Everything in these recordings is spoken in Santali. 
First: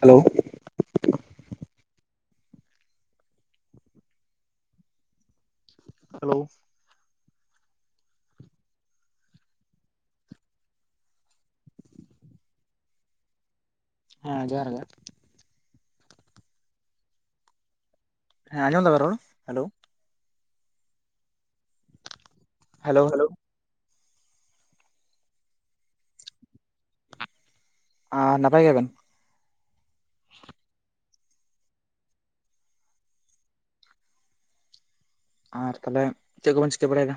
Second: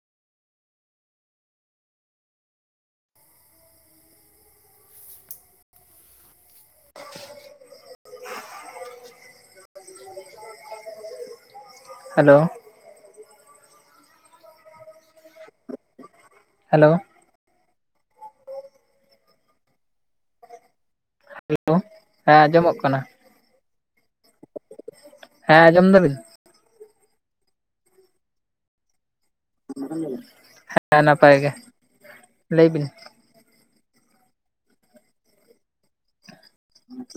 ᱦᱮᱞᱳ ᱦᱮᱞᱳ ᱦᱮᱞᱳ ᱦᱮᱸ ᱡᱚᱦᱟᱨ ᱜᱮ ᱦᱮᱞᱳ ᱦᱮᱸ ᱟᱸᱡᱚᱢ ᱫᱟᱵᱤᱱ ᱨᱚᱲ ᱦᱮᱞᱳ ᱦᱮᱞᱳ ᱦᱮᱸ ᱟᱸᱡᱚᱢᱚᱜ ᱦᱮᱞᱳ ᱠᱟᱱᱟ ᱦᱮᱞᱳ ᱦᱮᱸ ᱟᱸᱡᱚᱢ ᱫᱟᱵᱤᱱ ᱟᱨ ᱱᱟᱯᱟᱭ ᱜᱮᱭᱟᱵᱮᱱ ᱦᱮᱸ ᱱᱟᱯᱟᱭ ᱜᱮ ᱞᱟᱹᱭ ᱵᱤᱱ ᱟᱨ ᱛᱟᱦᱞᱮ ᱪᱮᱫ ᱠᱚᱵᱚᱱ ᱪᱤᱠᱟᱹ ᱵᱟᱲᱟᱭᱮᱫᱟ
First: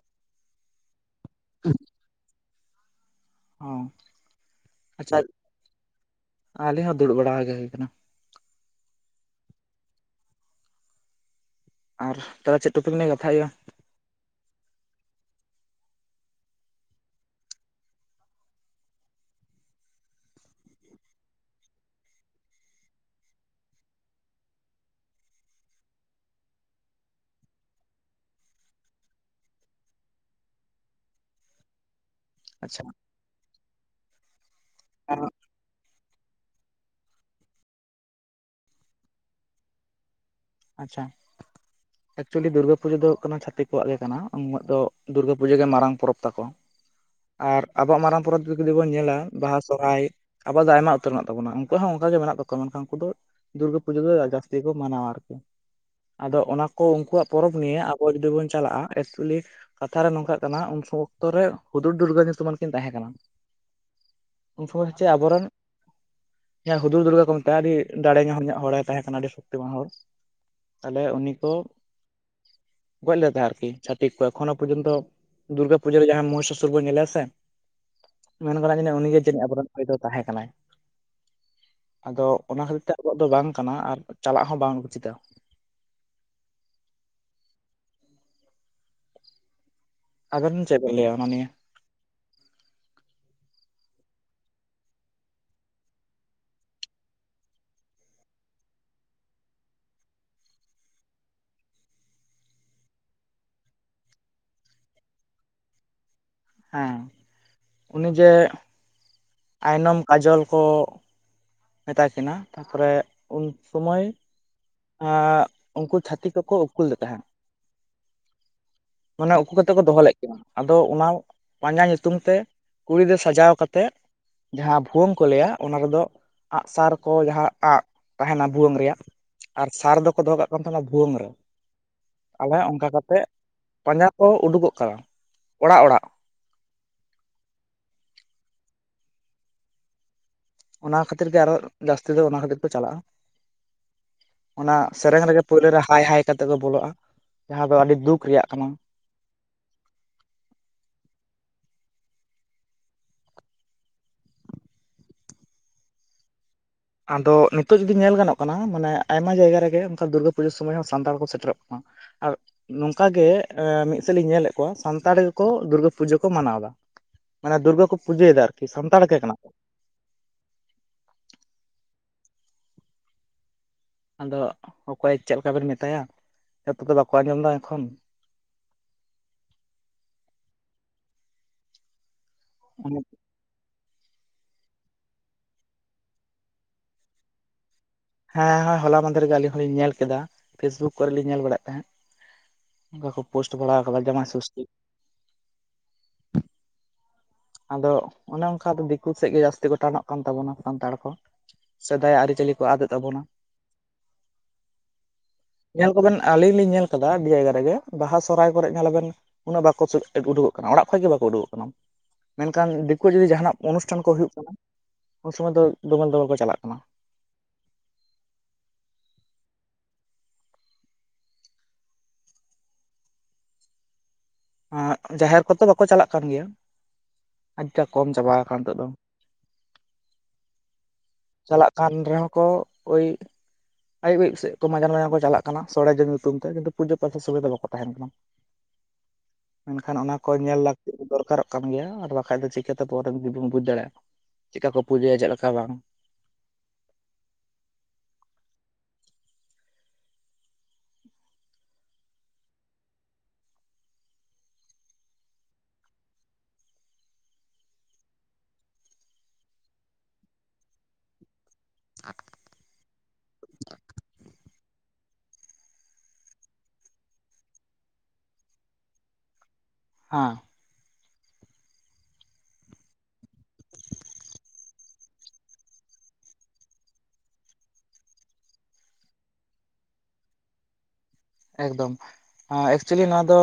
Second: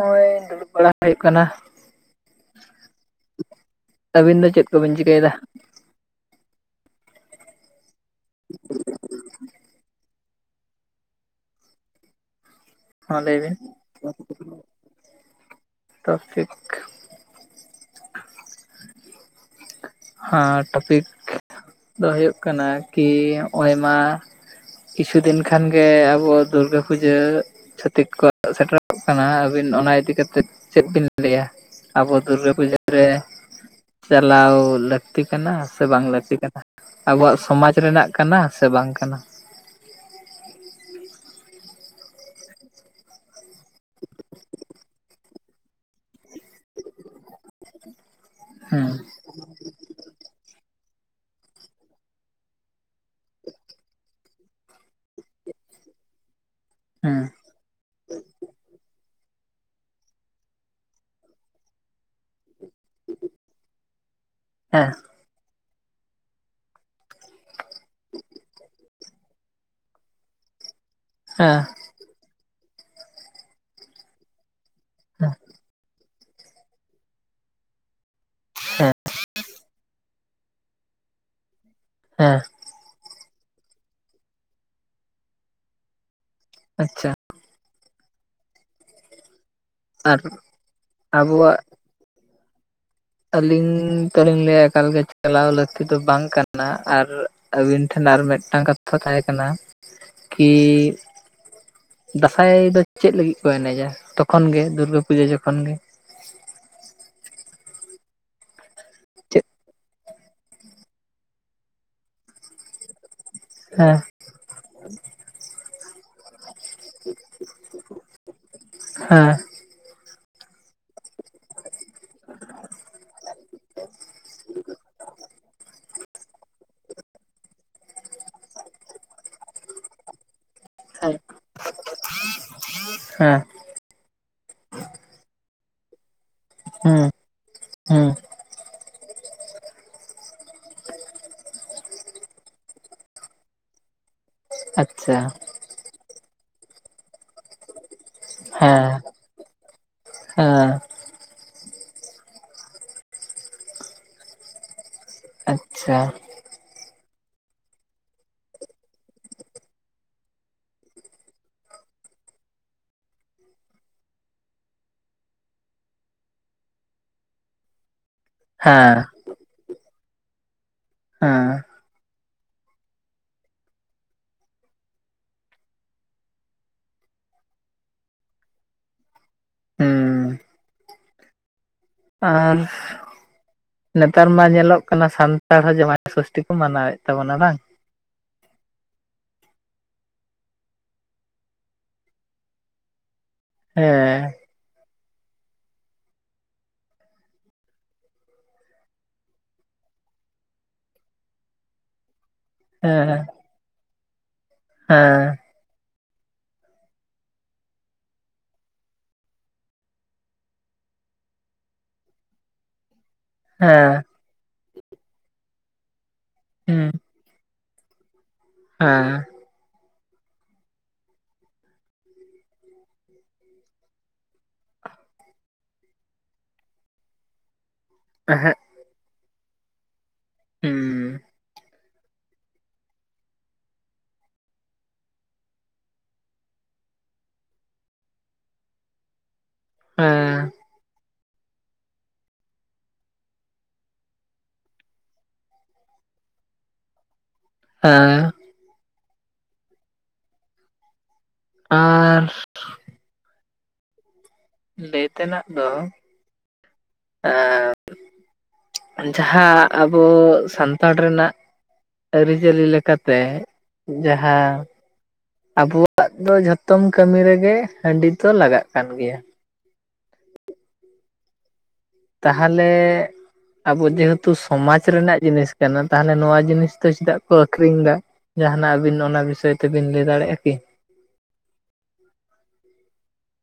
ᱦᱳᱼᱚᱭ ᱫᱩᱲᱩᱵ ᱵᱟᱲᱟ ᱦᱩᱭᱩᱜ ᱠᱟᱱᱟ ᱚ ᱟᱹᱵᱤᱱ ᱫᱚ ᱪᱮᱫ ᱠᱚᱵᱤᱱ ᱟᱪᱪᱷᱟ ᱪᱤᱠᱟᱹᱭᱮᱫᱟ ᱟᱞᱤᱧ ᱦᱚᱸ ᱫᱩᱲᱩᱵ ᱵᱟᱲᱟ ᱜᱮ ᱦᱩᱭ ᱟᱠᱟᱱᱟ ᱻ ᱟᱨ ᱛᱚᱵᱮ ᱪᱮᱫ ᱴᱚᱯᱤᱠ ᱱᱤᱭᱮ ᱦᱚᱸ ᱠᱟᱛᱷᱟᱭ ᱞᱟᱹᱭ ᱦᱩᱭᱩᱜᱼᱟ ᱵᱤᱱ ᱴᱚᱯᱷᱤᱠ ᱦᱟ ᱴᱚᱯᱤᱠ ᱫᱚ ᱦᱩᱭᱩᱜ ᱠᱟᱱᱟ ᱠᱤ ᱱᱚᱜᱚᱭᱢᱟ ᱠᱤᱪᱷᱩ ᱫᱤᱱ ᱠᱷᱟᱱᱜᱮ ᱟᱵᱚ ᱫᱩᱨᱜᱟᱹ ᱯᱩᱡᱟᱹ ᱪᱷᱟᱹᱛᱤᱠ ᱠᱚ ᱥᱮᱴᱮᱨᱚᱜ ᱠᱟᱱᱟ ᱟᱹᱵᱤᱱ ᱚᱱᱟ ᱤᱫᱤ ᱠᱟᱛᱮᱫ ᱪᱮᱫ ᱵᱤᱱ ᱞᱟᱹᱭᱼᱟ ᱟᱵᱚ ᱫᱩᱨᱜᱟᱹ ᱯᱩᱡᱟᱹ ᱟᱪᱪᱷᱟ ᱨᱮ ᱪᱟᱞᱟᱣ ᱞᱟᱹᱠᱛᱤ ᱠᱟᱱᱟ ᱥᱮ ᱵᱟᱝ ᱞᱟᱹᱠᱛᱤ ᱟᱵᱚᱣᱟᱜ ᱥᱚᱢᱟᱡᱽ ᱨᱮᱱᱟᱜ ᱠᱟᱱᱟ ᱥᱮ ᱵᱟᱝ ᱠᱟᱱᱟ ᱟᱪᱪᱷᱟ ᱮᱠᱪᱩᱭᱮᱞᱤ ᱫᱩᱨᱜᱟᱹ ᱯᱩᱡᱟᱹ ᱫᱚ ᱦᱩᱭᱩᱜ ᱠᱟᱱᱟ ᱪᱷᱟᱹᱤᱠᱣᱟᱜ ᱜᱮ ᱠᱟᱱᱟ ᱩᱹᱜ ᱫᱚ ᱫᱩᱨᱜᱟᱹ ᱯᱩᱡᱟᱹ ᱜᱮ ᱢᱟᱨᱟᱝ ᱯᱚᱨᱚᱵᱽ ᱛᱟᱠᱚ ᱟᱨ ᱟᱵᱚᱣᱟᱜ ᱢᱟᱨᱟᱝ ᱯᱚᱨᱚᱵᱽ ᱡᱩᱫᱤ ᱦᱮᱸ ᱵᱚᱱ ᱧᱮᱞᱟ ᱵᱟᱦᱟ ᱥᱚᱦᱨᱟᱭ ᱟᱵᱚ ᱫᱚ ᱟᱭᱢᱟ ᱩᱛᱟᱹᱨ ᱢᱮᱱᱟᱜ ᱛᱟᱵᱚᱱᱟ ᱩᱱᱠᱩᱣᱟᱜ ᱢᱮᱱᱟᱜ ᱛᱟᱵᱚᱱᱟ ᱦᱚᱸ ᱚᱱᱠᱟ ᱜᱮ ᱢᱮᱱᱟᱜ ᱛᱟᱠᱚᱣᱟ ᱢᱮᱱᱠᱷᱟᱱ ᱩᱱᱠᱩ ᱫᱚ ᱫᱩᱨᱜᱟᱹ ᱯᱩᱡᱟᱹ ᱫᱚ ᱡᱟᱹᱥᱛᱤ ᱜᱮ ᱠᱚ ᱢᱟᱱᱟᱣᱟ ᱟᱨᱠᱤ ᱟᱫᱚ ᱚᱱᱟ ᱠᱚ ᱦᱮᱸ ᱩᱱᱠᱩᱣᱟᱜ ᱯᱚᱨᱚᱵᱽ ᱱᱤᱭᱮ ᱟᱵᱚ ᱡᱩᱫᱤ ᱵᱚᱱ ᱪᱟᱞᱟᱜᱼᱟ ᱮ ᱪᱩᱞᱤ ᱠᱟᱛᱷᱟ ᱨᱮ ᱱᱚᱝᱠᱟᱜ ᱠᱟᱱᱟ ᱩᱱ ᱥᱚᱢᱚᱭ ᱚᱠᱛᱚ ᱨᱮ ᱦᱩᱫᱩᱨ ᱫᱩᱨᱜᱟᱹ ᱧᱩᱛᱩᱢᱟᱱ ᱠᱤᱱ ᱛᱟᱦᱮᱸ ᱠᱟᱱᱟ ᱩᱱ ᱦᱮᱸ ᱥᱚᱢᱚᱭ ᱪᱮᱫ ᱟᱵᱚᱨᱮᱱ ᱦᱮᱸ ᱦᱩᱫᱩᱨ ᱫᱩᱨᱜᱟ ᱠᱚ ᱢᱮᱛᱟᱭᱼᱟ ᱟᱹᱰᱤ ᱫᱟᱲᱮ ᱧᱟᱢ ᱧᱚᱜ ᱦᱚᱲᱮ ᱛᱟᱦᱮᱸ ᱠᱟᱱᱟ ᱟᱹᱰᱤ ᱥᱚᱠᱛᱤ ᱢᱟᱱ ᱦᱚᱲ ᱛᱟᱦᱚᱞᱮ ᱩᱱᱤ ᱠᱚ ᱦᱮᱸ ᱜᱚᱡ ᱞᱮᱫ ᱛᱟᱦᱮᱸ ᱟᱨᱠᱤ ᱪᱷᱟᱹᱛᱤᱠ ᱮᱠᱷᱚᱱᱳ ᱯᱚᱨᱡᱚᱱᱛᱚ ᱦᱮᱸ ᱫᱩᱨᱜᱟ ᱯᱩᱡᱟ ᱨᱮ ᱡᱟᱦᱟᱸ ᱢᱚᱦᱥᱟᱥᱩᱨ ᱵᱚᱱ ᱧᱮᱞᱮᱭᱟ ᱥᱮ ᱢᱮᱱ ᱜᱚᱫᱚᱜ ᱦᱮᱸ ᱡᱤᱡ ᱩᱱᱤᱜᱮ ᱡᱟᱹᱱᱤᱡ ᱟᱵᱚᱨᱮᱱ ᱦᱚᱭ ᱫᱚ ᱛᱟᱦᱮᱸ ᱠᱟᱱᱟᱭ ᱟᱫᱚ ᱦᱮᱸ ᱚᱱᱟ ᱠᱷᱟᱹᱛᱤᱨ ᱛᱮ ᱟᱞᱚᱣᱟᱜ ᱫᱚ ᱵᱟᱝ ᱠᱟᱱᱟ ᱟᱨ ᱪᱟᱞᱟᱜ ᱦᱚᱸ ᱵᱟᱝ ᱩᱪᱤᱛᱟ ᱟᱪᱪᱷᱟ ᱟᱨ ᱟᱵᱮᱱ ᱪᱮᱫ ᱵᱮᱱ ᱞᱟᱹᱭᱟ ᱚᱱᱟ ᱱᱤᱭᱮ ᱟᱵᱚᱣᱟᱜ ᱟᱹᱞᱤᱧ ᱛᱚᱞᱞᱤᱧ ᱞᱟᱹᱭᱟ ᱮᱠᱟᱞᱜᱮ ᱪᱟᱞᱟᱣ ᱞᱟᱹᱠᱛᱤ ᱫᱚ ᱵᱟᱝ ᱠᱟᱱᱟ ᱟᱨ ᱟᱹᱵᱤᱱ ᱴᱷᱮᱱ ᱟᱨ ᱢᱤᱫᱴᱟᱱ ᱠᱟᱛᱷᱟ ᱛᱟᱦᱮᱸᱟᱸ ᱠᱟᱱᱟ ᱠᱤ ᱫᱟᱸᱥᱟᱭ ᱫᱚ ᱪᱮᱫ ᱞᱟᱹᱜᱤᱫ ᱠᱚ ᱮᱱᱮᱡᱟ ᱛᱚᱠᱷᱚᱱ ᱜᱮ ᱫᱩᱨᱜᱟᱹ ᱯᱩᱡᱟᱹ ᱡᱚᱠᱷᱚᱱ ᱜᱮ ᱦᱮᱸ ᱩᱱᱤ ᱡᱮ ᱪᱮᱫ ᱟᱭᱱᱚᱢ ᱠᱟᱡᱚᱞ ᱠᱚ ᱢᱮᱛᱟᱭ ᱠᱤᱱᱟᱹ ᱛᱟᱨᱯᱚᱨᱮ ᱩᱱ ᱥᱚᱢᱚᱭ ᱩᱱᱠᱩ ᱪᱷᱟᱹᱛᱤᱠ ᱠᱚᱠᱚ ᱩᱠᱩ ᱞᱮᱫ ᱛᱟᱦᱮᱸᱫ ᱦᱮᱸ ᱢᱟᱱᱮ ᱩᱠᱩ ᱠᱟᱛᱮ ᱠᱚ ᱫᱚᱦᱚ ᱞᱮᱫ ᱠᱚᱣᱟ ᱟᱫᱚ ᱚᱱᱟ ᱯᱟᱸᱡᱟ ᱧᱩᱛᱩᱢ ᱛᱮ ᱠᱩᱲᱤ ᱫᱚ ᱥᱟᱡᱟᱣ ᱠᱟᱛᱮᱫ ᱡᱟᱦᱟᱸ ᱵᱷᱩᱣᱟᱹᱝ ᱠᱚ ᱞᱟᱹᱭᱟ ᱚᱱᱟ ᱨᱮᱫᱚ ᱟᱸᱜ ᱥᱟᱨ ᱠᱚ ᱡᱟᱦᱟᱸ ᱟᱸᱜ ᱛᱟᱦᱮᱱᱟ ᱵᱷᱩᱣᱟᱹᱝ ᱨᱮᱭᱟᱜ ᱟᱨ ᱥᱟᱨ ᱫᱚᱠᱚ ᱫᱚᱦᱚ ᱠᱟᱜ ᱵᱷᱣᱟᱹᱝ ᱦᱮᱸ ᱨᱮ ᱟᱞᱮ ᱚᱱᱠᱟ ᱠᱟᱛᱮ ᱦᱮᱸ ᱯᱟᱸᱡᱟ ᱠᱚ ᱩᱰᱩᱠᱚᱜ ᱠᱟᱱᱟ ᱚᱲᱟᱜ ᱚᱲᱟᱜ ᱦᱮᱸ ᱚᱱᱟ ᱠᱷᱟᱹᱛᱤᱨ ᱜᱮ ᱟᱨᱚ ᱡᱟᱹᱥᱛᱤ ᱫᱚ ᱚᱱᱟ ᱠᱷᱟᱹᱛᱤᱨ ᱠᱚ ᱪᱟᱞᱟᱜᱼᱟ ᱚᱱᱟ ᱟᱪᱪᱷᱟ ᱥᱮᱨᱮᱧ ᱨᱮᱜᱮ ᱯᱳᱭᱞᱳ ᱨᱮ ᱦᱟᱭ ᱦᱟᱭ ᱠᱟᱛᱮ ᱠᱚ ᱵᱚᱞᱚᱜᱼᱟ ᱡᱟᱦᱟᱸ ᱫᱚ ᱟᱹᱰᱤ ᱫᱩᱠ ᱨᱮᱭᱟᱜ ᱠᱟᱱᱟ ᱦᱮᱸ ᱦᱮᱸ ᱟᱪᱪᱷᱟ ᱟᱫᱚ ᱱᱤᱛᱚᱜ ᱡᱩᱫᱤ ᱧᱮᱞ ᱜᱟᱱᱚᱜ ᱠᱟᱱᱟ ᱢᱟᱱᱮ ᱟᱭᱢᱟ ᱡᱟᱭᱜᱟ ᱨᱮᱜᱮ ᱚᱱᱠᱟ ᱫᱩᱨᱜᱟᱹ ᱯᱩᱡᱟᱹ ᱥᱩᱚᱢᱚᱭ ᱦᱚᱸ ᱥᱟᱱᱛᱟᱲ ᱠᱚ ᱥᱮᱴᱮᱨᱚᱜ ᱠᱟᱱᱟ ᱟᱨ ᱱᱚᱝᱠᱟ ᱜᱮ ᱢᱤᱫ ᱥᱮᱫ ᱤᱧ ᱧᱮᱞᱮᱫ ᱠᱚᱣᱟ ᱥᱟᱱᱛᱟᱲ ᱜᱮᱠᱚ ᱫᱩᱨᱜᱟᱹ ᱯᱩᱡᱟᱹ ᱠᱚ ᱢᱟᱱᱟᱣᱫᱟ ᱢᱟᱱᱮ ᱫᱩᱨᱜᱟ ᱠᱚ ᱯᱩᱡᱟᱹᱭᱮᱫᱟ ᱟᱨᱠᱤ ᱦᱮᱸ ᱥᱟᱱᱛᱟᱲ ᱜᱮ ᱠᱟᱱᱟ ᱠᱚ ᱦᱮᱸ ᱟᱫᱚ ᱚᱠᱚᱭ ᱪᱮᱫ ᱞᱮᱠᱟᱵᱮᱱ ᱢᱮᱛᱟᱭᱟ ᱡᱚᱛᱚ ᱫᱚ ᱵᱟᱠᱚ ᱟᱸᱡᱚᱢ ᱮᱫᱟ ᱮᱠᱷᱚᱱ [inaudible] ᱦᱮᱸ ᱟᱨ ᱱᱮᱛᱟᱨ ᱢᱟ ᱧᱮᱞᱚᱜ ᱠᱟᱱᱟ ᱥᱟᱱᱛᱟᱲ ᱦᱚᱸ ᱡᱟᱢᱟᱭ ᱥᱚᱥᱴᱤ ᱠᱚ ᱢᱟᱱᱟᱣ ᱮᱫ ᱛᱟᱵᱚᱱᱟ ᱵᱟᱝ ᱦᱮᱸ ᱦᱚᱭ ᱦᱚᱞᱟ ᱢᱟᱦᱫᱮᱨ ᱜᱮ ᱟᱹᱞᱤᱧ ᱦᱚᱞᱤᱧ ᱧᱮᱞ ᱠᱮᱫᱟ ᱯᱷᱮᱥᱵᱩᱠ ᱠᱚᱨᱮ ᱞᱤᱧ ᱧᱮᱞ ᱵᱟᱲᱟᱭᱮᱫ ᱛᱟᱦᱮᱸᱫ ᱮᱫᱟ ᱠᱚ ᱯᱳᱥᱴ ᱵᱟᱲᱟᱣ ᱦᱮᱸ ᱟᱠᱟᱫᱟ ᱡᱟᱢᱟᱭ ᱥᱚᱥᱴᱤ ᱟᱫᱚ ᱚᱱᱮ ᱚᱱᱠᱟ ᱫᱚ ᱫᱤᱠᱩ ᱥᱮᱫ ᱜᱮ ᱡᱟᱹᱥᱛᱤ ᱴᱟᱱᱚᱜ ᱠᱟᱱ ᱛᱟᱵᱚᱱᱟ ᱥᱟᱱᱛᱟᱲ ᱠᱚ ᱥᱮᱫᱟᱭ ᱟᱹᱨᱤᱪᱟᱹᱞᱤ ᱠᱚ ᱟᱫᱮᱜ ᱦᱮᱸ ᱛᱟᱵᱚᱱᱟ ᱦᱮᱸ ᱧᱮᱞ ᱠᱚᱵᱮᱱ ᱟᱞᱤᱧ ᱞᱤᱧ ᱧᱮᱞ ᱟᱠᱟᱫᱟ ᱟᱹᱰᱤ ᱡᱟᱭᱜᱟ ᱨᱮᱜᱮ ᱵᱟᱦᱟ ᱥᱚᱨᱦᱟᱭ ᱠᱚᱨᱮ ᱧᱮᱞᱞᱟᱵᱮᱱ ᱩᱱᱟᱹᱜ ᱵᱟᱠᱚ ᱩᱰᱩᱠᱚᱜ ᱠᱟᱱᱟ ᱚᱱᱟ ᱚᱲᱟᱜ ᱠᱷᱚᱱ ᱜᱮ ᱵᱟᱠᱚ ᱩᱰᱩᱠᱚᱜ ᱠᱟᱱᱟ ᱢᱮᱱᱠᱷᱟᱱ ᱫᱤᱠᱩ ᱡᱩᱫᱤ ᱡᱟᱦᱟᱱᱟᱜ ᱚᱱᱩᱥᱴᱷᱟᱱ ᱦᱮᱸ ᱠᱚ ᱦᱩᱭᱩᱜ ᱠᱟᱱᱟ ᱩᱱ ᱥᱩᱚᱢᱚᱭ ᱫᱚ ᱫᱚᱜᱚᱞ ᱫᱚᱜᱚᱞ ᱠᱚ ᱪᱟᱞᱟᱜ ᱠᱟᱱᱟ ᱦᱩᱸ ᱦᱮᱸ ᱡᱟᱦᱮᱨ ᱠᱚᱛᱚ ᱵᱟᱹᱠᱚ ᱪᱟᱞᱟᱜ ᱠᱟᱱ ᱜᱮᱭᱟ ᱟᱹᱰᱤᱴᱟ ᱠᱚᱢ ᱪᱟᱵᱟ ᱠᱟᱱ ᱮᱦᱮᱸᱜ ᱱᱤᱛᱚᱜ ᱫᱚ ᱦᱩᱸ ᱪᱟᱞᱟᱜ ᱠᱟᱱ ᱨᱮᱦᱚᱸ ᱠᱚ ᱳᱭ ᱟᱹᱭᱩᱵᱤᱨ ᱥᱮᱫ ᱠᱚ ᱢᱟᱡᱟᱱᱼᱡᱟᱱ ᱠᱚ ᱪᱟᱞᱟᱜ ᱠᱟᱱᱟ ᱥᱚᱲᱡ ᱧᱩᱛᱩᱢ ᱛᱮ ᱠᱤᱱᱛᱩ ᱯᱩᱡᱟᱹ ᱯᱟᱥᱟᱛ ᱥᱩᱢᱚᱭ ᱫᱚ ᱵᱟᱠᱚ ᱛᱟᱦᱮᱱ ᱠᱟᱱᱟ ᱢᱮᱱᱠᱷᱟᱱ ᱚᱱᱟ ᱠᱚ ᱦᱮᱸ ᱧᱮᱞ ᱞᱟᱹᱠᱛᱤ ᱫᱚᱨᱠᱟᱨᱚᱜ ᱠᱟᱱ ᱜᱮᱭᱟ ᱟᱨ ᱵᱟᱠᱷᱟᱡ ᱫᱚ ᱪᱤᱠᱟᱹᱛᱮ ᱯᱚᱨᱮ ᱡᱩᱫᱤ ᱵᱚᱱ ᱵᱩᱡᱽ ᱫᱟᱲᱮᱭᱟᱜᱼᱟ ᱪᱮᱫᱠᱟ ᱠᱚ ᱯᱩᱡᱟᱹᱭᱟ ᱪᱮᱫ ᱞᱮᱠᱟ ᱵᱟᱝ ᱦᱮᱸ ᱟᱨ ᱞᱟᱹᱭ ᱛᱮᱱᱟᱜ ᱫᱚ ᱡᱟᱦᱟᱸ ᱟᱵᱚ ᱥᱟᱱᱛᱟᱲ ᱨᱮᱱᱟᱜ ᱟᱹᱨᱤᱪᱟᱹᱞᱤ ᱞᱮᱠᱟᱛᱮ ᱡᱟᱦᱟᱸ ᱟᱵᱚᱣᱟᱜ ᱫᱚ ᱡᱷᱚᱛᱚᱢ ᱠᱟᱹᱢᱤ ᱨᱮᱜᱮ ᱦᱟᱺᱰᱤ ᱫᱚ ᱞᱟᱜᱟᱜ ᱠᱟᱱ ᱜᱮᱭᱟ ᱦᱮᱸ ᱛᱟᱦᱚᱞᱮ ᱟᱵᱚ ᱡᱮᱦᱮᱛᱩ ᱥᱚᱢᱟᱡ ᱨᱮᱱᱟᱜ ᱡᱤᱱᱤᱥ ᱠᱟᱱᱟ ᱛᱟᱦᱚᱞᱮ ᱱᱚᱣᱟ ᱡᱤᱱᱤᱥ ᱫᱚ ᱪᱮᱫᱟᱜ ᱠᱚ ᱟᱠᱷᱨᱤᱧ ᱫᱟ ᱡᱟᱦᱟᱸᱱᱟᱜ ᱟᱹᱵᱤᱱ ᱚᱱᱟ ᱵᱤᱥᱚᱭ ᱛᱮᱵᱤᱱ ᱞᱟᱹᱭ ᱫᱟᱲᱮᱭᱟᱜᱼᱟ ᱠᱤ? ᱮᱠᱫᱚᱢ ᱮᱠᱪᱩᱭᱮᱞᱤ ᱱᱚᱣᱟ ᱫᱚ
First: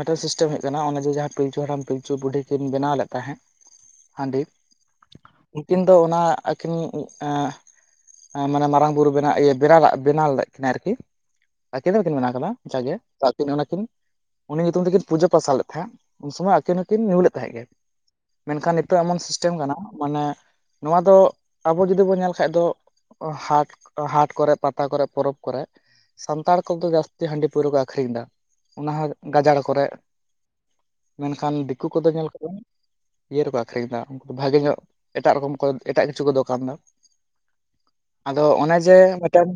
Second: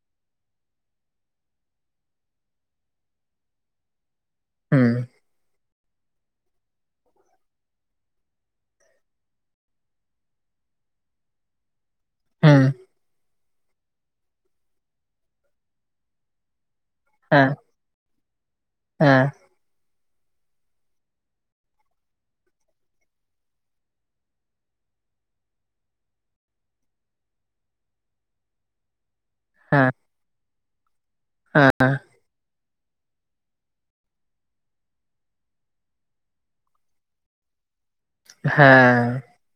ᱢᱮᱴᱟᱞ ᱥᱤᱥᱴᱮᱢ ᱦᱭᱜ ᱠᱟᱱᱟ ᱚᱱᱮ ᱡᱮ ᱡᱟᱦᱟᱸ ᱯᱤᱞᱪᱩ ᱦᱟᱲᱟᱢ ᱯᱤᱞᱪᱩ ᱵᱩᱰᱷᱤ ᱠᱤᱱ ᱵᱮᱱᱟᱣ ᱞᱮᱫ ᱛᱟᱦᱮᱸᱜ ᱦᱟᱸᱰᱤ ᱦᱩᱸ ᱩᱱᱠᱤᱱ ᱫᱚ ᱚᱱᱟ ᱟᱹᱠᱷᱤᱱ ᱮᱸ ᱢᱟᱱᱮ ᱢᱟᱨᱟᱝ ᱵᱩᱨᱩ ᱵᱮᱱᱟ ᱤᱭᱟᱹ ᱵᱮᱱᱟᱣ ᱞᱟᱜ ᱵᱮᱱᱟᱣ ᱞᱮᱫ ᱠᱤᱱᱟᱹ ᱟᱨᱠᱤ ᱟᱠᱤᱱ ᱫᱚ ᱤᱥᱤᱱ ᱢᱟᱱᱟᱣ ᱠᱟᱫᱟ ᱦᱩᱸ ᱡᱟᱜᱮ ᱛᱚ ᱟᱹᱠᱤᱱ ᱚᱱᱟᱠᱤᱱ ᱩᱱᱤ ᱧᱩᱛᱩᱢ ᱛᱮᱠᱤᱱ ᱯᱩᱡᱟᱹ ᱯᱟᱥᱟ ᱞᱮᱫ ᱛᱟᱦᱮᱸᱜ ᱩᱱ ᱥᱚᱢᱚᱭ ᱟᱹᱠᱤᱱ ᱦᱚᱸᱠᱤᱱ ᱧᱩ ᱞᱮᱫ ᱦᱮᱸ ᱛᱟᱦᱮᱸᱜ ᱜᱮ᱾ ᱢᱮᱱᱠᱷᱟᱱ ᱱᱤᱛᱚᱜ ᱮᱢᱚᱱ ᱦᱮᱸ ᱥᱤᱥᱴᱮᱢ ᱠᱟᱱᱟ ᱢᱟᱱᱮ ᱱᱚᱣᱟ ᱫᱚ ᱟᱵᱚ ᱡᱚᱫᱤ ᱵᱚᱱ ᱧᱮᱞ ᱠᱷᱟᱡ ᱫᱚ ᱦᱟᱴ ᱦᱟᱴ ᱠᱚᱨᱮ ᱯᱟᱛᱟ ᱠᱚᱨᱮ ᱯᱚᱨᱚᱵᱽ ᱠᱚᱨᱮ ᱥᱟᱱᱛᱟᱲ ᱠᱚᱫᱚ ᱡᱟᱥᱛᱤ ᱦᱟᱺᱰᱤ ᱯᱟᱹᱣᱨᱟᱹ ᱠᱚ ᱟᱠᱷᱨᱤᱧ ᱫᱟ ᱚᱱᱟ ᱦᱚᱸ ᱜᱟᱡᱟᱲ ᱦᱮᱸ ᱠᱚᱨᱮ᱾ ᱦᱮᱸ ᱢᱮᱱᱠᱷᱟᱱ ᱫᱤᱠᱩ ᱠᱚᱫᱚ ᱧᱮᱞ ᱠᱚᱢ᱾ ᱤᱭᱟᱹ ᱨᱮᱠᱚ ᱟᱠᱷᱨᱤᱧ ᱫᱟ ᱩᱱᱠᱩ ᱫᱚ ᱵᱷᱟᱜᱮ ᱧᱚᱜ ᱮᱴᱟᱜ ᱨᱚᱠᱚᱢ ᱠᱚ ᱮᱴᱟᱜ ᱠᱤᱪᱷᱩ ᱠᱚ ᱫᱚᱠᱟᱱᱫᱟ᱾ ᱟᱫᱚ ᱚᱱᱮ ᱡᱮ ᱦᱮᱸ ᱢᱤᱫᱴᱮᱱ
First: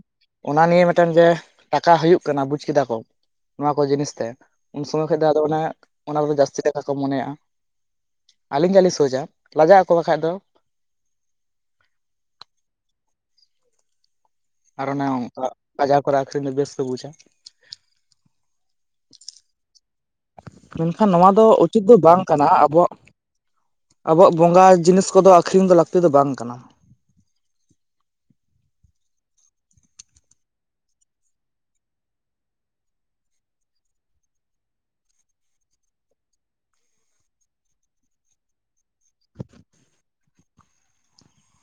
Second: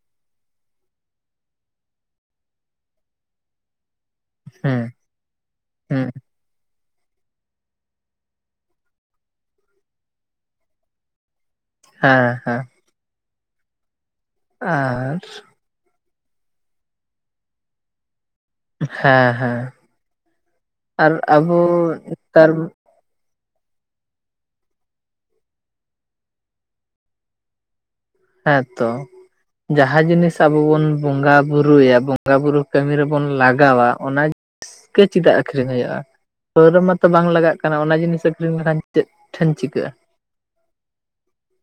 ᱚᱱᱟ ᱱᱤᱭᱮ ᱢᱤᱫᱴᱮᱱ ᱡᱮ, ᱴᱟᱠᱟ ᱦᱩᱭᱩᱜ ᱠᱟᱱᱟ ᱵᱩᱡ ᱠᱮᱫᱟ ᱠᱚ ᱱᱚᱣᱟ ᱠᱚ ᱡᱤᱱᱤᱥ, ᱛᱮ ᱦᱮᱸ ᱩᱱ ᱥᱚᱢᱚᱭ ᱠᱷᱚᱡ ᱫᱚ ᱟᱫᱚ ᱚᱱᱟ ᱦᱩᱸ ᱚᱱᱟ ᱠᱚᱫᱚ ᱡᱟᱹᱛᱤ ᱛᱮ ᱟᱠᱚ ᱢᱚᱱᱮᱭᱟᱜᱼᱟ ᱟᱹᱞᱤᱧ ᱜᱮᱞᱤᱧ ᱥᱳᱪᱟ ᱞᱟᱡᱟᱜ ᱟᱠᱚ ᱵᱟᱠᱷᱟᱡ ᱫᱚ᱾ ᱦᱮᱸ ᱦᱮᱸ ᱟᱨ ᱚᱱᱮ ᱚᱱᱠᱟ ᱵᱟᱡᱟᱨ ᱠᱚᱨᱮ ᱟᱠᱷᱨᱤᱧ ᱫᱚ ᱵᱮᱥ ᱠᱚ ᱵᱩᱡᱟ᱾ ᱦᱮᱸ ᱦᱮᱸ ᱢᱮᱱᱠᱷᱟᱱ ᱟᱨ ᱱᱚᱣᱟ ᱫᱚ ᱟᱵᱚ ᱩᱪᱤᱛ ᱫᱚ ᱵᱟᱝ ᱠᱟᱱᱟ ᱱᱮᱛᱟᱨ ᱟᱵᱚᱣᱟᱜ᱾ ᱟᱵᱚᱣᱟᱜ ᱵᱚᱸᱜᱟ ᱡᱤᱱᱤᱥ ᱠᱚᱫᱚ ᱟᱠᱷᱨᱤᱧ ᱫᱚ ᱞᱟᱹᱠᱛᱤ ᱫᱚ ᱵᱟᱝ ᱠᱟᱱᱟ᱾ ᱦᱮᱸ ᱛᱚ᱾ ᱡᱟᱦᱟᱸ ᱡᱤᱱᱤᱥ ᱟᱵᱚ ᱵᱚᱱ ᱵᱚᱸᱜᱟᱼ ᱵᱩᱨᱩᱭᱟ ᱵᱚᱸᱜᱟᱼ ᱵᱩᱨᱩ ᱠᱟᱹᱢᱤ ᱨᱮᱵᱚᱱ ᱞᱟᱜᱟᱣᱟ ᱚᱱᱟ, ᱠᱟᱹ ᱪᱮᱫᱟᱜ ᱟᱹᱠᱷᱨᱤᱧ ᱦᱩᱭᱩᱜᱼᱟ, ᱯᱟᱹᱣᱨᱟᱹ ᱢᱟᱛᱚ ᱵᱟᱝ ᱞᱟᱜᱟᱜ ᱠᱟᱱᱟ, ᱚᱱᱟ ᱡᱤᱱᱤᱥ ᱟᱹᱠᱷᱨᱤᱧ ᱞᱮᱠᱷᱟᱱ ᱪᱮᱫ ᱴᱷᱮᱱ ᱪᱤᱠᱟᱹᱜᱼᱟ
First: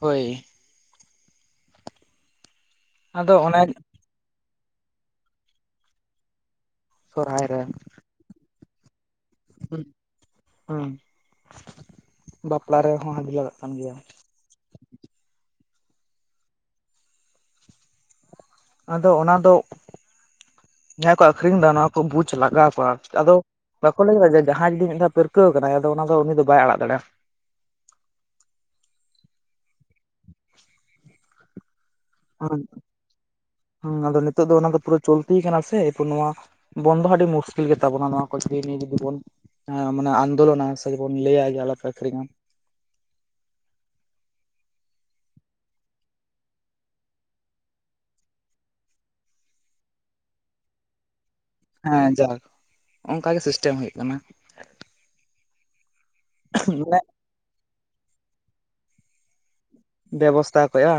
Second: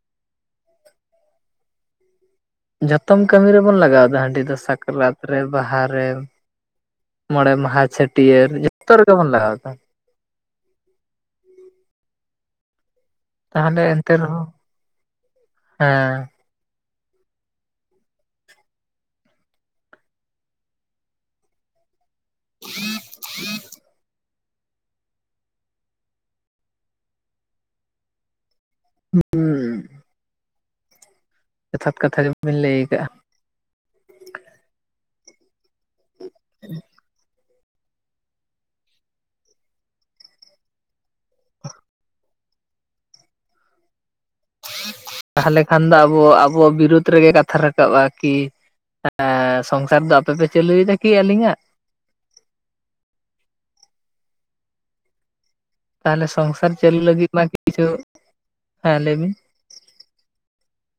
ᱦᱳᱭ ᱡᱚᱛᱚᱢ ᱟᱫᱚ ᱠᱟᱹᱢᱤ ᱚᱱᱮ ᱨᱮᱵᱚᱱ ᱞᱟᱜᱟᱣᱫᱟ ᱦᱟᱺᱰᱤ ᱫᱚ ᱥᱟᱠᱨᱟᱛ ᱨᱮ ᱵᱟᱦᱟᱨᱮ᱾ ᱥᱚᱨᱦᱟᱭ ᱢᱚᱬᱮ ᱢᱟᱦᱟ ᱪᱷᱟᱹᱴᱭᱟᱹᱨ ᱡᱷᱚᱛᱚ ᱦᱩᱸ ᱦᱩᱸ ᱵᱟᱯᱞᱟ ᱨᱮ ᱛᱟᱦᱚᱞᱮ ᱮᱱᱛᱮ ᱨᱮᱦᱚᱸ, ᱦᱮᱸ ᱟᱫᱚ ᱚᱱᱟᱫᱚ ᱡᱟᱦᱟᱸᱭ ᱠᱚ ᱟᱠᱷᱨᱤᱧ ᱫᱟ ᱚᱱᱟ ᱟᱠᱚ ᱵᱩᱡ ᱞᱟᱜᱟᱣ ᱠᱚᱣᱟ, ᱟᱫᱚ ᱵᱟᱠᱚ ᱞᱟᱹᱭ ᱫᱟ ᱡᱮ ᱡᱟᱦᱟᱸᱭ ᱡᱩᱫᱤ ᱢᱤᱫ ᱫᱷᱟᱣ ᱯᱟᱹᱨᱠᱟᱹᱣ ᱠᱟᱱᱟᱭ ᱟᱫᱚ ᱚᱱᱟ ᱫᱚ ᱩᱱᱤ ᱫᱚ ᱵᱟᱭ ᱟᱲᱟᱜ ᱫᱟᱲᱮᱭᱟᱜᱼᱟ᱾ ᱦᱩᱸ᱾ ᱠᱟᱛᱷᱟ ᱜᱮᱵᱤᱱ ᱦᱚᱸ ᱞᱟᱹᱭ ᱟᱠᱟᱜᱼᱟ ᱦᱩᱸ ᱟᱫᱚ ᱱᱤᱛᱚᱜ ᱫᱚ ᱚᱱᱟ ᱫᱚ ᱯᱩᱨᱟᱹ ᱪᱚᱞᱛᱤ ᱠᱟᱱᱟ ᱥᱮ ᱮᱯᱚᱨ ᱱᱚᱣᱟ ᱵᱚᱱᱫᱚ ᱟᱹᱰᱤ ᱢᱩᱥ ᱟᱹᱠᱤᱞ ᱜᱮᱛᱟᱵᱚᱱᱟ ᱱᱚᱣᱟ ᱠᱚ ᱡᱤ ᱱᱤᱭᱟᱹ ᱡᱩᱫᱤ ᱵᱚᱱ ᱢᱟᱱᱮ ᱟᱱᱫᱳᱞᱚᱱᱟ ᱥᱮᱵᱚᱱ ᱞᱟᱹᱭᱟ ᱡᱮ ᱟᱞᱚᱯᱮ ᱟᱹᱠᱷᱨᱤᱧᱟ, [inaudible] ᱛᱟᱦᱮᱞᱮ ᱠᱷᱟᱱ ᱫᱚ ᱟᱵᱚ ᱟᱵᱚ ᱵᱤᱨᱩᱫᱷ ᱨᱮᱜᱮ ᱠᱟᱛᱷᱟ ᱨᱟᱠᱟᱵᱼᱟ ᱠᱤ, ᱮᱸ ᱥᱚᱝᱥᱟᱨ ᱫᱚ ᱟᱯᱮᱯᱮ ᱪᱟᱹᱞᱩᱭ ᱫᱟᱠᱤ ᱟᱹᱞᱤᱧᱟᱜ? ᱦᱮᱸ ᱡᱟᱠ ᱚᱱᱠᱟᱜᱮ ᱥᱤᱥᱴᱮᱢ ᱦᱩᱭᱩᱜ ᱠᱟᱱᱟ᱾ ᱛᱟᱦᱚᱞᱮ ᱥᱚᱝᱥᱟᱨ ᱪᱟᱹᱞᱩ ᱢᱟᱱᱮ ᱞᱟᱹᱜᱤᱫ ᱢᱟ ᱠᱤᱪᱷᱩ, ᱦᱮᱸ ᱞᱟᱹᱭ ᱵᱤᱱ ᱵᱮᱵᱚᱥᱛᱷᱟ ᱠᱚᱜᱼᱟ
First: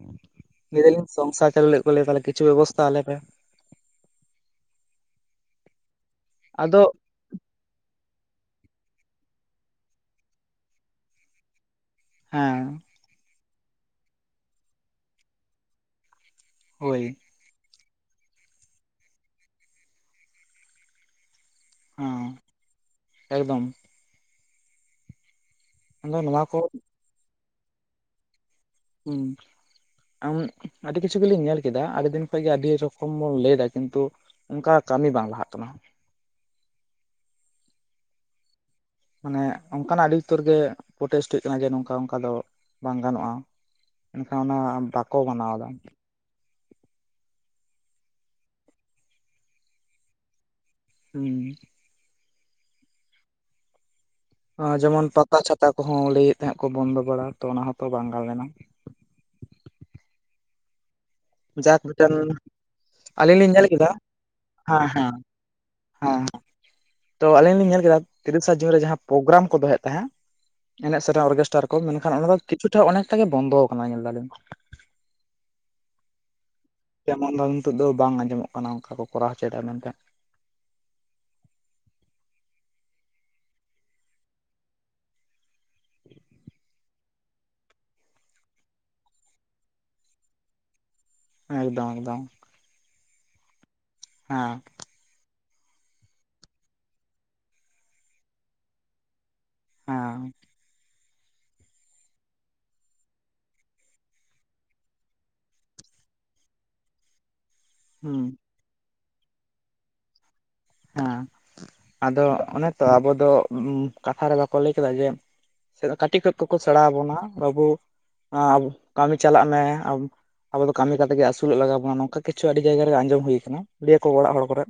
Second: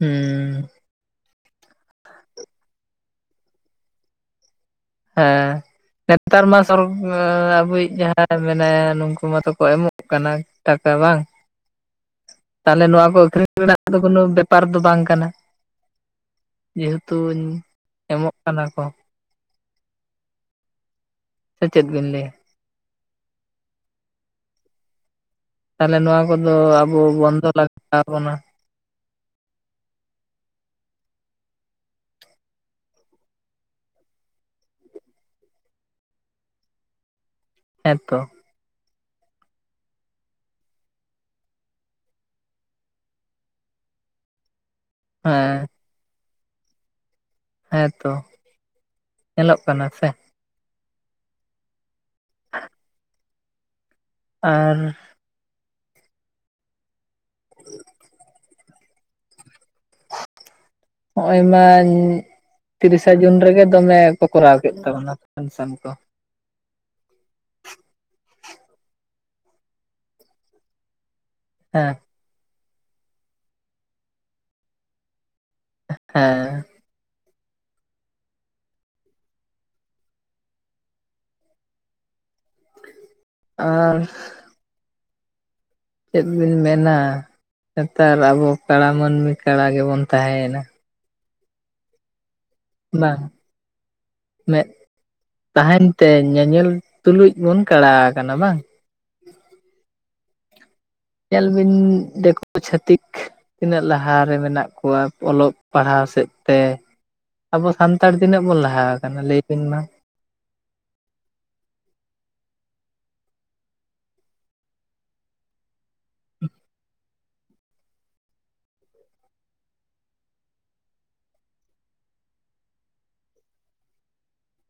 ᱦᱩᱸ ᱞᱟᱹᱭ ᱫᱟᱞᱤᱧ ᱥᱚᱝᱥᱟᱨ ᱪᱟᱹᱞᱩ ᱞᱮᱜᱟ ᱞᱟᱹᱜᱤᱫ ᱠᱤᱪᱷᱩ ᱵᱮᱵᱚᱥᱛᱟ ᱟᱞᱮ ᱯᱮ᱾ ᱦᱮᱸ ᱱᱮᱛᱟᱨ ᱢᱟ ᱟᱫᱚ ᱥᱚᱨ ᱟᱵᱚᱭᱤᱡ ᱡᱟᱦᱟᱸ, ᱢᱮᱱᱟᱭᱟ ᱱᱩᱠᱩ ᱢᱟᱛᱚ ᱠᱚ ᱮᱢᱚᱜ ᱠᱟᱱᱟ ᱴᱟᱠᱟ, ᱵᱟᱝ? ᱦᱮᱸ ᱛᱟᱦᱞᱮ ᱱᱚᱣᱟ ᱠᱚ ᱟᱹᱠᱷᱨᱤᱧ ᱨᱮᱱᱟᱜ ᱫᱚ ᱠᱳᱱᱳ ᱵᱮᱯᱟᱨ ᱫᱚ ᱵᱟᱝ ᱠᱟᱱᱟ᱾ ᱦᱳᱭ ᱡᱮᱦᱮᱛᱩᱧ ᱮᱢᱚᱜ ᱠᱟᱱᱟ ᱠᱚ᱾ ᱥᱮᱪᱮᱫ ᱵᱮᱱ ᱦᱮᱸ ᱞᱟᱹᱭᱟ? ᱮᱠᱫᱚᱢ ᱛᱟᱦᱚᱞᱮ ᱟᱫᱚ ᱱᱚᱣᱟ ᱠᱚᱫᱚ ᱠᱚ ᱟᱵᱚ ᱵᱚᱱᱫᱚ ᱞᱟᱠᱛᱤ ᱛᱟᱵᱚᱱᱟ ᱦᱩᱸ ᱟᱢ ᱟᱹᱰᱤ ᱠᱤᱪᱷᱩ ᱜᱮᱞᱤᱧ ᱧᱮᱞ ᱠᱮᱫᱟ ᱟᱹᱰᱤ ᱫᱤᱱ ᱠᱷᱚᱱ ᱜᱮ ᱟᱹᱰᱤ ᱨᱚᱠᱚᱢ ᱵᱚᱱ ᱞᱟᱹᱭ ᱮᱟ ᱠᱤᱱᱛᱩ ᱚᱱᱠᱟ ᱠᱟᱹᱢᱤ ᱵᱟᱝ ᱞᱟᱦᱟᱜ ᱠᱟᱱᱟ ᱦᱮᱸᱛᱚ ᱢᱟᱱᱮ ᱚᱱᱠᱟᱱᱟᱜ ᱟᱹᱰᱤ ᱩᱛᱟᱹᱨ ᱜᱮ ᱯᱨᱚᱴᱮᱥᱴ ᱦᱩᱭᱩᱜ ᱠᱟᱱᱟ ᱡᱮ ᱱᱚᱝᱠᱟ ᱚᱱᱠᱟ ᱫᱚ ᱵᱟᱝ ᱜᱟᱱᱚᱜᱼᱟ ᱢᱮᱱᱱᱠᱷᱟᱱ ᱚᱱᱟ ᱵᱟᱠᱚ ᱢᱟᱱᱟᱣ ᱮᱫᱟ ᱦᱮᱸ ᱦᱮᱸᱛᱚ ᱧᱮᱞᱚᱜ ᱠᱟᱱᱟ ᱥᱮ ᱦᱩᱸ [unintelligible] ᱟᱨ ᱡᱮᱢᱚᱱ ᱯᱟᱛᱟ ᱪᱷᱟᱛᱟ ᱠᱚᱸᱦᱚᱸ ᱞᱟᱹᱭᱮᱫ ᱛᱟᱦᱮᱸᱫ ᱠᱚ ᱵᱚᱱᱫᱚ ᱵᱟᱲᱟ ᱛᱚ ᱚᱱᱟ ᱦᱚᱸᱛᱚ ᱵᱟᱝ ᱜᱟᱞ ᱞᱮᱱᱟ ᱡᱟᱠ ᱢᱤᱫᱴᱮᱱ [unintelligible] ᱛᱤᱨᱤᱥᱟ ᱡᱩᱱ ᱟᱹᱞᱤᱧ ᱞᱤᱧ ᱨᱮᱜᱮ ᱧᱮᱞ ᱠᱮᱫᱟ ᱫᱚᱢᱮ ᱠᱚ ᱠᱚᱨᱟᱣ ᱠᱮᱫ ᱦᱮᱸ ᱦᱮᱸ ᱛᱟᱵᱚᱱᱟ ᱯᱮᱱᱥᱚᱱ ᱠᱚ ᱦᱮᱸ ᱛᱚ ᱟᱞᱤᱧ ᱞᱤᱧ ᱧᱮᱞ ᱠᱮᱫᱟ ᱛᱤᱨᱤᱥᱮ ᱡᱩᱱ ᱨᱮ ᱡᱟᱸᱦᱟ ᱯᱨᱳᱜᱨᱟᱢ ᱠᱚ ᱫᱚᱦᱚᱭᱮᱫ ᱛᱟᱦᱮᱸ ᱮᱱᱮᱢ ᱥᱮᱨᱮᱧ ᱚᱨᱜᱮᱥᱴᱟᱨ ᱠᱚ ᱦᱮᱸ ᱢᱮᱱᱠᱷᱟᱱ ᱚᱱᱟ ᱫᱚ ᱠᱤᱪᱷᱩᱴᱟ ᱚᱱᱮᱠᱴᱟ ᱜᱮ ᱵᱚᱱᱫᱚ ᱟᱠᱟᱱᱟ ᱧᱮᱞ ᱫᱟᱞᱤᱧ ᱦᱮᱸ ᱮᱢᱚᱱ ᱫᱚ ᱱᱤᱛᱚᱜ ᱫᱚ ᱵᱟᱝ ᱟᱸᱡᱚᱢᱚᱜ ᱠᱟᱱᱟ ᱚᱱᱠᱟ ᱠᱚ ᱠᱚᱨᱟᱣ ᱦᱚᱪᱚᱮᱫᱟ ᱢᱮᱱᱛᱮ [inaudible] ᱟᱦ ᱪᱮᱫ ᱵᱤᱱ ᱢᱮᱱᱟ ᱱᱮᱛᱟᱨ ᱟᱵᱚ ᱠᱟᱸᱲᱟ ᱢᱟᱹᱱᱢᱤ ᱠᱟᱸᱲᱟ ᱜᱮᱵᱚᱱ ᱛᱟᱦᱮᱸᱭᱮᱱᱟ ᱮᱠᱫᱚᱢ ᱮᱠᱫᱚᱢ ᱵᱟᱝ ᱦᱮᱸ ᱢᱮᱫ ᱛᱟᱦᱮᱱ ᱛᱮ ᱧᱮᱧᱮᱞ ᱛᱩᱞᱩᱡ ᱵᱚᱱ ᱠᱟᱸᱲᱟ ᱟᱠᱟᱱᱟ ᱵᱟᱝ ᱦᱮᱸ ᱧᱮᱞ ᱵᱤᱱ ᱫᱤᱠᱩ ᱪᱷᱟᱹᱛᱤᱠ ᱛᱤᱱᱟᱹᱜ ᱞᱟᱦᱟᱨᱮ ᱢᱮᱱᱟᱜ ᱠᱚᱣᱟ ᱚᱞᱚᱜ ᱯᱟᱲᱦᱟᱣ ᱥᱮᱫ ᱛᱮ [inaudible] ᱟᱵᱚ ᱥᱟᱱᱛᱟᱲ ᱦᱩᱸ ᱛᱤᱱᱟᱹᱜ ᱵᱚᱱ ᱞᱟᱦᱟ ᱟᱠᱟᱱᱟ ᱞᱟᱹᱭᱵᱤᱱ ᱢᱟ ᱦᱮᱸ ᱟᱫᱚ ᱚᱱᱮ ᱛᱚ ᱟᱵᱚ ᱫᱚ ᱠᱟᱛᱷᱟ ᱨᱮ ᱵᱟᱠᱚ ᱞᱟᱹᱭ ᱠᱮᱫᱟ ᱡᱮ ᱠᱟᱹᱴᱤᱡ ᱠᱷᱚᱡ ᱠᱚᱠᱚ ᱥᱮᱬᱟᱣ ᱟᱵᱚᱱᱟ ᱵᱟᱹᱵᱩ ᱟᱢ ᱠᱟᱹᱢᱤ ᱪᱟᱞᱟᱜ ᱢᱮ ᱟᱢ ᱟᱵᱚ ᱫᱚ ᱠᱟᱹᱢᱤ ᱠᱟᱛᱮᱜ ᱜᱮ ᱟᱹᱥᱩᱞᱚᱜ ᱞᱟᱜᱟᱣ ᱟᱰᱚ ᱫᱚ ᱠᱟᱹᱢᱤ ᱠᱟᱛᱮᱜ ᱜᱮ ᱟᱥᱩᱞᱚᱜ ᱞᱟᱜᱟ ᱵᱚᱱᱟ ᱱᱚᱝᱠᱟ ᱠᱤᱪᱷᱩ ᱟᱹᱰᱤ ᱡᱟᱭᱜᱟ ᱨᱮ ᱟᱸᱡᱚᱢ ᱦᱩᱭ ᱠᱟᱱᱟ ᱞᱟᱹᱭ ᱟᱠᱚ ᱚᱲᱟᱜ ᱦᱚᱲ ᱠᱚᱨᱮᱜ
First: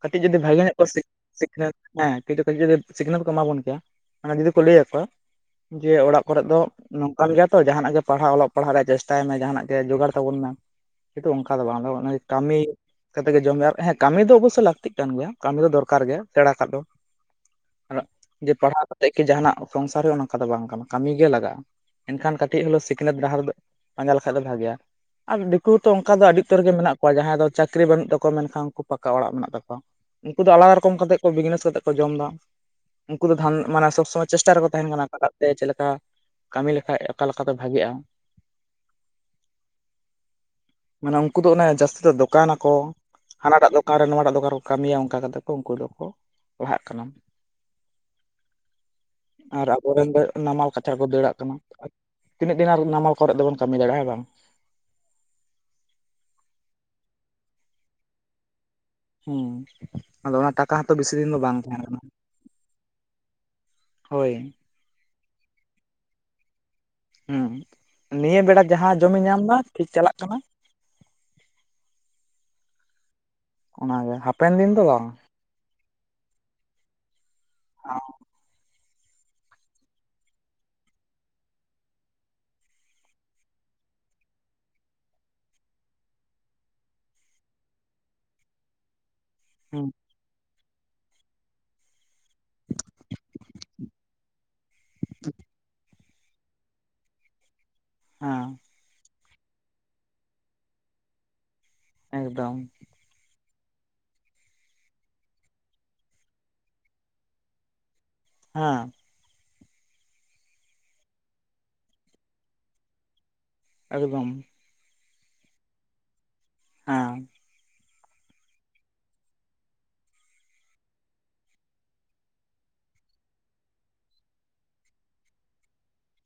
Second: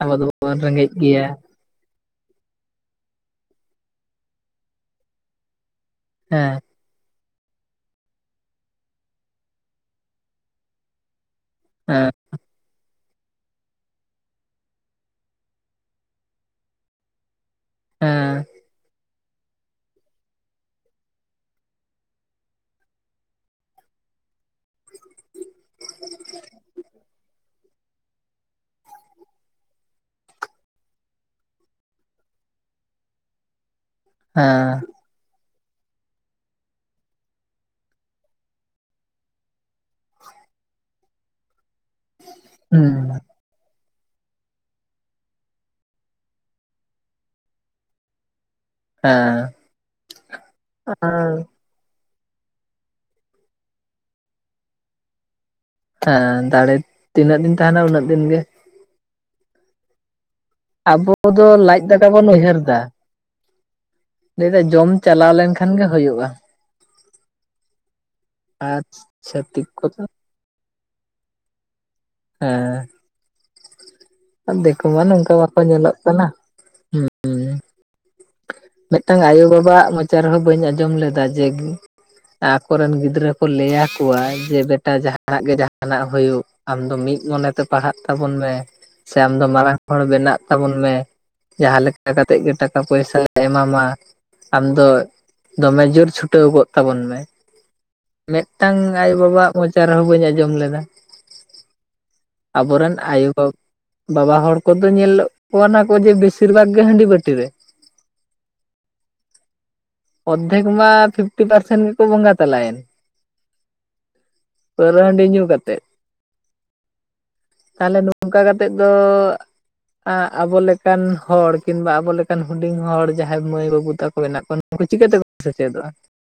ᱟᱵᱚ ᱠᱟᱹᱴᱤᱡ ᱡᱩᱫᱤ ᱫᱚᱵᱚᱱ ᱵᱷᱟᱜᱮ ᱧᱚᱜ ᱠᱚ ᱨᱮᱸᱜᱮᱡ ᱥᱤᱠᱷ ᱜᱮᱭᱟ ᱥᱤᱠᱷᱱᱟᱹᱛ ᱦᱮᱸ ᱪᱤᱠᱟᱹᱛᱮ ᱡᱩᱫᱤ ᱥᱤᱠᱷᱱᱟᱹᱛ ᱠᱚ ᱮᱢᱟ ᱵᱚᱱ ᱠᱮᱭᱟ ᱢᱟᱱᱮ ᱡᱩᱫᱤ ᱠᱚ ᱞᱟᱹᱭ ᱟᱠᱚᱣᱟ ᱡᱮ ᱚᱲᱟᱜ ᱠᱚᱨᱮ ᱫᱚ ᱦᱮᱸ ᱱᱚᱝ ᱱᱚᱝᱠᱟᱱ ᱜᱮᱭᱟ ᱛᱚ ᱡᱟᱦᱟᱱᱟᱜ ᱜᱮ ᱯᱟᱲᱦᱟᱣ ᱚᱞᱚᱜ ᱯᱟᱲᱦᱟᱣ ᱨᱮᱭᱟᱜ ᱪᱮᱥᱴᱟᱭ ᱢᱮ ᱡᱟᱦᱟᱱᱟᱜ ᱜᱮ ᱡᱚᱜᱟᱲ ᱛᱟᱵᱚᱱ ᱢᱮ᱾ ᱠᱤᱱᱛᱩ ᱚᱱᱠᱟ ᱫᱚ ᱵᱟᱝ ᱦᱮᱸ ᱜᱮ ᱠᱟᱹᱢᱤ ᱠᱟᱛᱮᱜ ᱜᱮ ᱡᱚᱢ ᱢᱮ ᱟᱨ ᱛᱟᱦᱸ ᱠᱟᱹᱢᱤ ᱫᱚ ᱚᱵᱚᱥᱳᱭ ᱞᱟᱹᱠᱛᱤᱜ ᱠᱟᱱ ᱜᱮᱭᱟ᱾ ᱠᱟᱹᱢᱤ ᱫᱚ ᱫᱚᱨᱠᱟᱨ ᱜᱮ ᱥᱮᱬᱟ ᱠᱷᱟᱡ ᱫᱚ ᱦᱮᱸ ᱡᱮ ᱯᱟᱲᱦᱟᱣ [unintelligible] ᱮᱱᱠᱷᱟᱱ ᱠᱟᱹᱴᱤᱡ ᱦᱚᱞᱚ ᱥᱤᱠᱷᱱᱟᱹᱛ ᱡᱟᱦᱟᱸᱨᱮ ᱫᱚ ᱯᱟᱸᱡᱟ ᱞᱮᱠᱷᱟᱡ ᱫᱚ ᱵᱷᱟ. ᱜᱤ ᱜᱮᱭᱟ᱾ ᱟᱨ ᱫᱤᱠᱩ ᱛᱚ ᱚᱱᱠᱟ ᱫᱚ ᱟᱹᱰᱤ ᱩᱛᱟᱹᱨ ᱜᱮ ᱢᱮᱱᱟᱜ ᱠᱚᱣᱟ ᱡᱟᱦᱟᱸᱭ ᱫᱚ ᱪᱟᱹᱠᱨᱤ ᱵᱟᱹᱱᱩᱜ ᱛᱟᱠᱚᱣᱟ ᱢᱮᱱᱠᱷᱟᱱ ᱩᱱᱠᱩ ᱯᱟᱠᱟ ᱚᱲᱟᱜ ᱢᱮᱱᱟᱜ ᱛᱟᱠᱚᱣᱟ ᱩᱱᱠᱩ ᱫᱚ ᱟᱞᱟᱫᱟ ᱨᱚᱠᱚᱢ ᱠᱟᱛᱮᱜ ᱠᱚ ᱵᱤᱡᱽᱱᱮᱥ ᱠᱟᱛᱮᱜ ᱠᱚ ᱡᱚᱢ ᱮᱫᱟ᱾ ᱩᱱᱠᱩ ᱫᱚ ᱫᱷᱟᱱ ᱢᱟᱱᱮ ᱥᱚᱵ ᱥᱚᱢᱚᱭ ᱪᱮᱥᱴᱟ ᱨᱮᱠᱚ ᱦᱮᱸ ᱛᱟᱦᱮᱸᱱ ᱠᱟᱱᱟ᱾ ᱥᱮ ᱪᱮᱫ ᱞᱮᱠᱟ ᱠᱟᱹᱢᱤ ᱞᱮᱠᱷᱟᱡ ᱚᱠᱟ ᱞᱮᱠᱟᱛᱮ ᱵᱷᱟ. ᱜᱤᱜᱼᱟ᱾ ᱢᱟᱱᱮ ᱩᱱᱠᱩ ᱫᱚ ᱚᱱᱮ ᱡᱟᱹᱥᱛᱤ ᱫᱚ ᱫᱚᱠᱟᱱᱟᱠᱚ᱾ ᱦᱩᱸ ᱦᱟᱱᱟᱴᱟᱜ ᱫᱚ ᱟᱨ ᱱᱚᱣᱟᱴᱟᱜ ᱫᱚᱠᱟᱱ ᱨᱮᱠᱚ ᱠᱟᱹᱢᱤᱭᱟ᱾ ᱚᱱᱠᱟ ᱠᱟᱛᱮ ᱠᱚ ᱩᱱᱠᱩ ᱫᱚᱠᱚ ᱞᱟᱦᱟᱜ ᱠᱟᱱᱟ᱾ ᱦᱮᱸ ᱟᱨ ᱟᱵᱚᱨᱮᱱ ᱫᱚ ᱱᱟᱢᱟᱞ ᱠᱟᱪᱟ ᱠᱚ ᱫᱟᱹᱲᱟᱜ ᱠᱟᱱᱟ᱾ ᱛᱤᱱᱟᱹᱜ ᱫᱤᱱ ᱟᱨ ᱱᱟᱢᱟᱞ ᱠᱚᱨᱮ ᱫᱚᱵᱚᱱ ᱠᱟᱹᱢᱤ ᱫᱟᱲᱮᱭᱟᱜᱼᱟ ᱦᱮᱸ ᱵᱟᱝ? ᱦᱮᱸ ᱫᱟᱲᱮ ᱛᱤᱱᱟᱹᱜ ᱫᱤᱱ ᱛᱟᱦᱮᱱᱟ ᱩᱱᱟᱹᱜ ᱫᱤᱱ ᱜᱮ᱾ ᱦᱩᱸᱻ ᱟᱵᱚ ᱫᱚ ᱞᱟᱡ ᱫᱟᱠᱟ ᱵᱚᱱ ᱩᱭᱦᱟᱹᱨ ᱮᱫᱟ᱾ ᱦᱳᱭ ᱞᱟᱹᱭᱫᱟ ᱡᱚᱢ ᱪᱟᱞᱟᱣ ᱞᱮᱱᱠᱷᱟᱱ ᱜᱮ ᱦᱩᱭᱩᱜᱼᱟ᱾ ᱦᱩᱸ ᱱᱤᱭᱟᱹ ᱵᱮᱲᱟ ᱟᱨ ᱡᱟᱦᱟᱸ ᱡᱚᱢᱮ ᱧᱟᱢᱫᱟ ᱪᱷᱟᱹᱛᱤᱠ ᱴᱷᱤᱠ ᱠᱚᱫᱚ ᱪᱟᱞᱟᱜ ᱠᱟᱱᱟ᱾ ᱚᱱᱟᱜᱮ ᱦᱟᱯᱮᱱ ᱦᱮᱸᱻ ᱫᱤᱱ ᱫᱚ ᱫᱤᱠᱩ ᱢᱟ ᱵᱟᱝ ᱱᱚᱝᱠᱟ ᱵᱟᱠᱚ ᱧᱮᱞᱚᱜ ᱠᱟᱱᱟ᱾ ᱦᱩᱸᱻ ᱢᱤᱫᱴᱟᱝ ᱟᱭᱳᱼᱵᱟᱵᱟᱣᱟᱜ ᱢᱚᱪᱟ ᱨᱮᱦᱚᱸ ᱵᱟᱹᱧ ᱟᱸᱡᱚᱢ ᱞᱮᱫᱟ ᱡᱮ ᱟᱠᱚᱨᱮᱱ ᱜᱤᱫᱽᱨᱟᱹ ᱠᱚ ᱞᱟᱹᱭᱟᱠᱚᱣᱟ ᱡᱮ ᱵᱮᱴᱟ ᱡᱟᱦᱟᱸᱟᱱᱟᱜ ᱜᱮ ᱡᱟᱦᱟᱸᱟᱱᱟᱜ ᱦᱩᱭᱩᱜ ᱟᱢᱫᱚ ᱢᱤᱫ ᱢᱚᱱᱮᱛᱮ ᱯᱟᱲᱦᱟᱜ ᱛᱟᱵᱚᱱ ᱢᱮ᱾ ᱥᱮ ᱟᱢ ᱫᱚ ᱢᱟᱨᱟᱝ ᱦᱮᱸ ᱦᱚᱲ ᱵᱮᱱᱟᱜ ᱛᱟᱵᱚᱱ ᱢᱮ᱾ ᱡᱟᱦᱟᱸ ᱞᱮᱠᱟ ᱠᱟᱛᱮᱫ ᱜᱮ ᱴᱟᱻ ᱯᱚᱭᱥᱟ ᱞᱮ ᱮᱢᱟᱢᱟ ᱟᱢ ᱫᱚ ᱫᱚᱢᱮ ᱡᱩᱨ ᱪᱷᱩ ᱪᱷᱩᱴᱟᱹᱣ ᱠᱚᱜ ᱛᱟᱵᱚᱱ ᱢᱮ᱾ ᱢᱤᱫᱴᱟᱝ ᱟᱭᱳ ᱵᱟᱵᱟᱻᱟᱜ ᱢᱚᱪᱟ ᱨᱮᱦᱚᱸ ᱵᱟᱹᱧ ᱟᱸᱡᱚᱢ ᱞᱮᱫᱟ᱾ ᱦᱮᱸ ᱮᱠᱫᱚᱢ ᱟᱵᱚᱨᱮᱱ ᱟᱭᱳ-ᱵᱟᱵᱟ ᱵᱟᱵᱟ ᱦᱚᱲ ᱠᱚᱫᱚ ᱧᱮᱞᱚᱜ ᱠᱟᱱᱟ ᱠᱚ ᱡᱮ ᱵᱤᱥᱤᱨ ᱵᱷᱟᱜᱽ ᱜᱮ ᱦᱟᱺᱰᱤ ᱵᱷᱟᱹᱴᱤ ᱨᱮ᱾ ᱦᱟᱸᱻ ᱚᱨᱫᱷᱮᱠ ᱢᱟ ᱯᱷᱤᱯᱴᱤ ᱯᱟᱨᱥᱮᱱᱴ ᱜᱮᱠᱚ ᱵᱚᱸᱜᱟ ᱛᱟᱞᱟᱭᱮᱱ᱾ ᱮᱠᱫᱚᱢ᱾ ᱯᱟ. ᱨᱣᱟ. ᱦᱟᱺᱰᱤ ᱧᱩ ᱠᱟᱛᱮᱫ᱾ ᱦᱟᱸᱻ ᱛᱟᱦᱞᱮ ᱱᱚᱝᱠᱟ ᱠᱟᱛᱮᱜ ᱫᱚᱻ ᱾ [unintelligible] ᱩᱱᱠᱩ ᱪᱤᱠᱟᱹᱛᱮᱠᱚ ᱥᱮᱪᱮᱫᱚᱜᱼᱟ?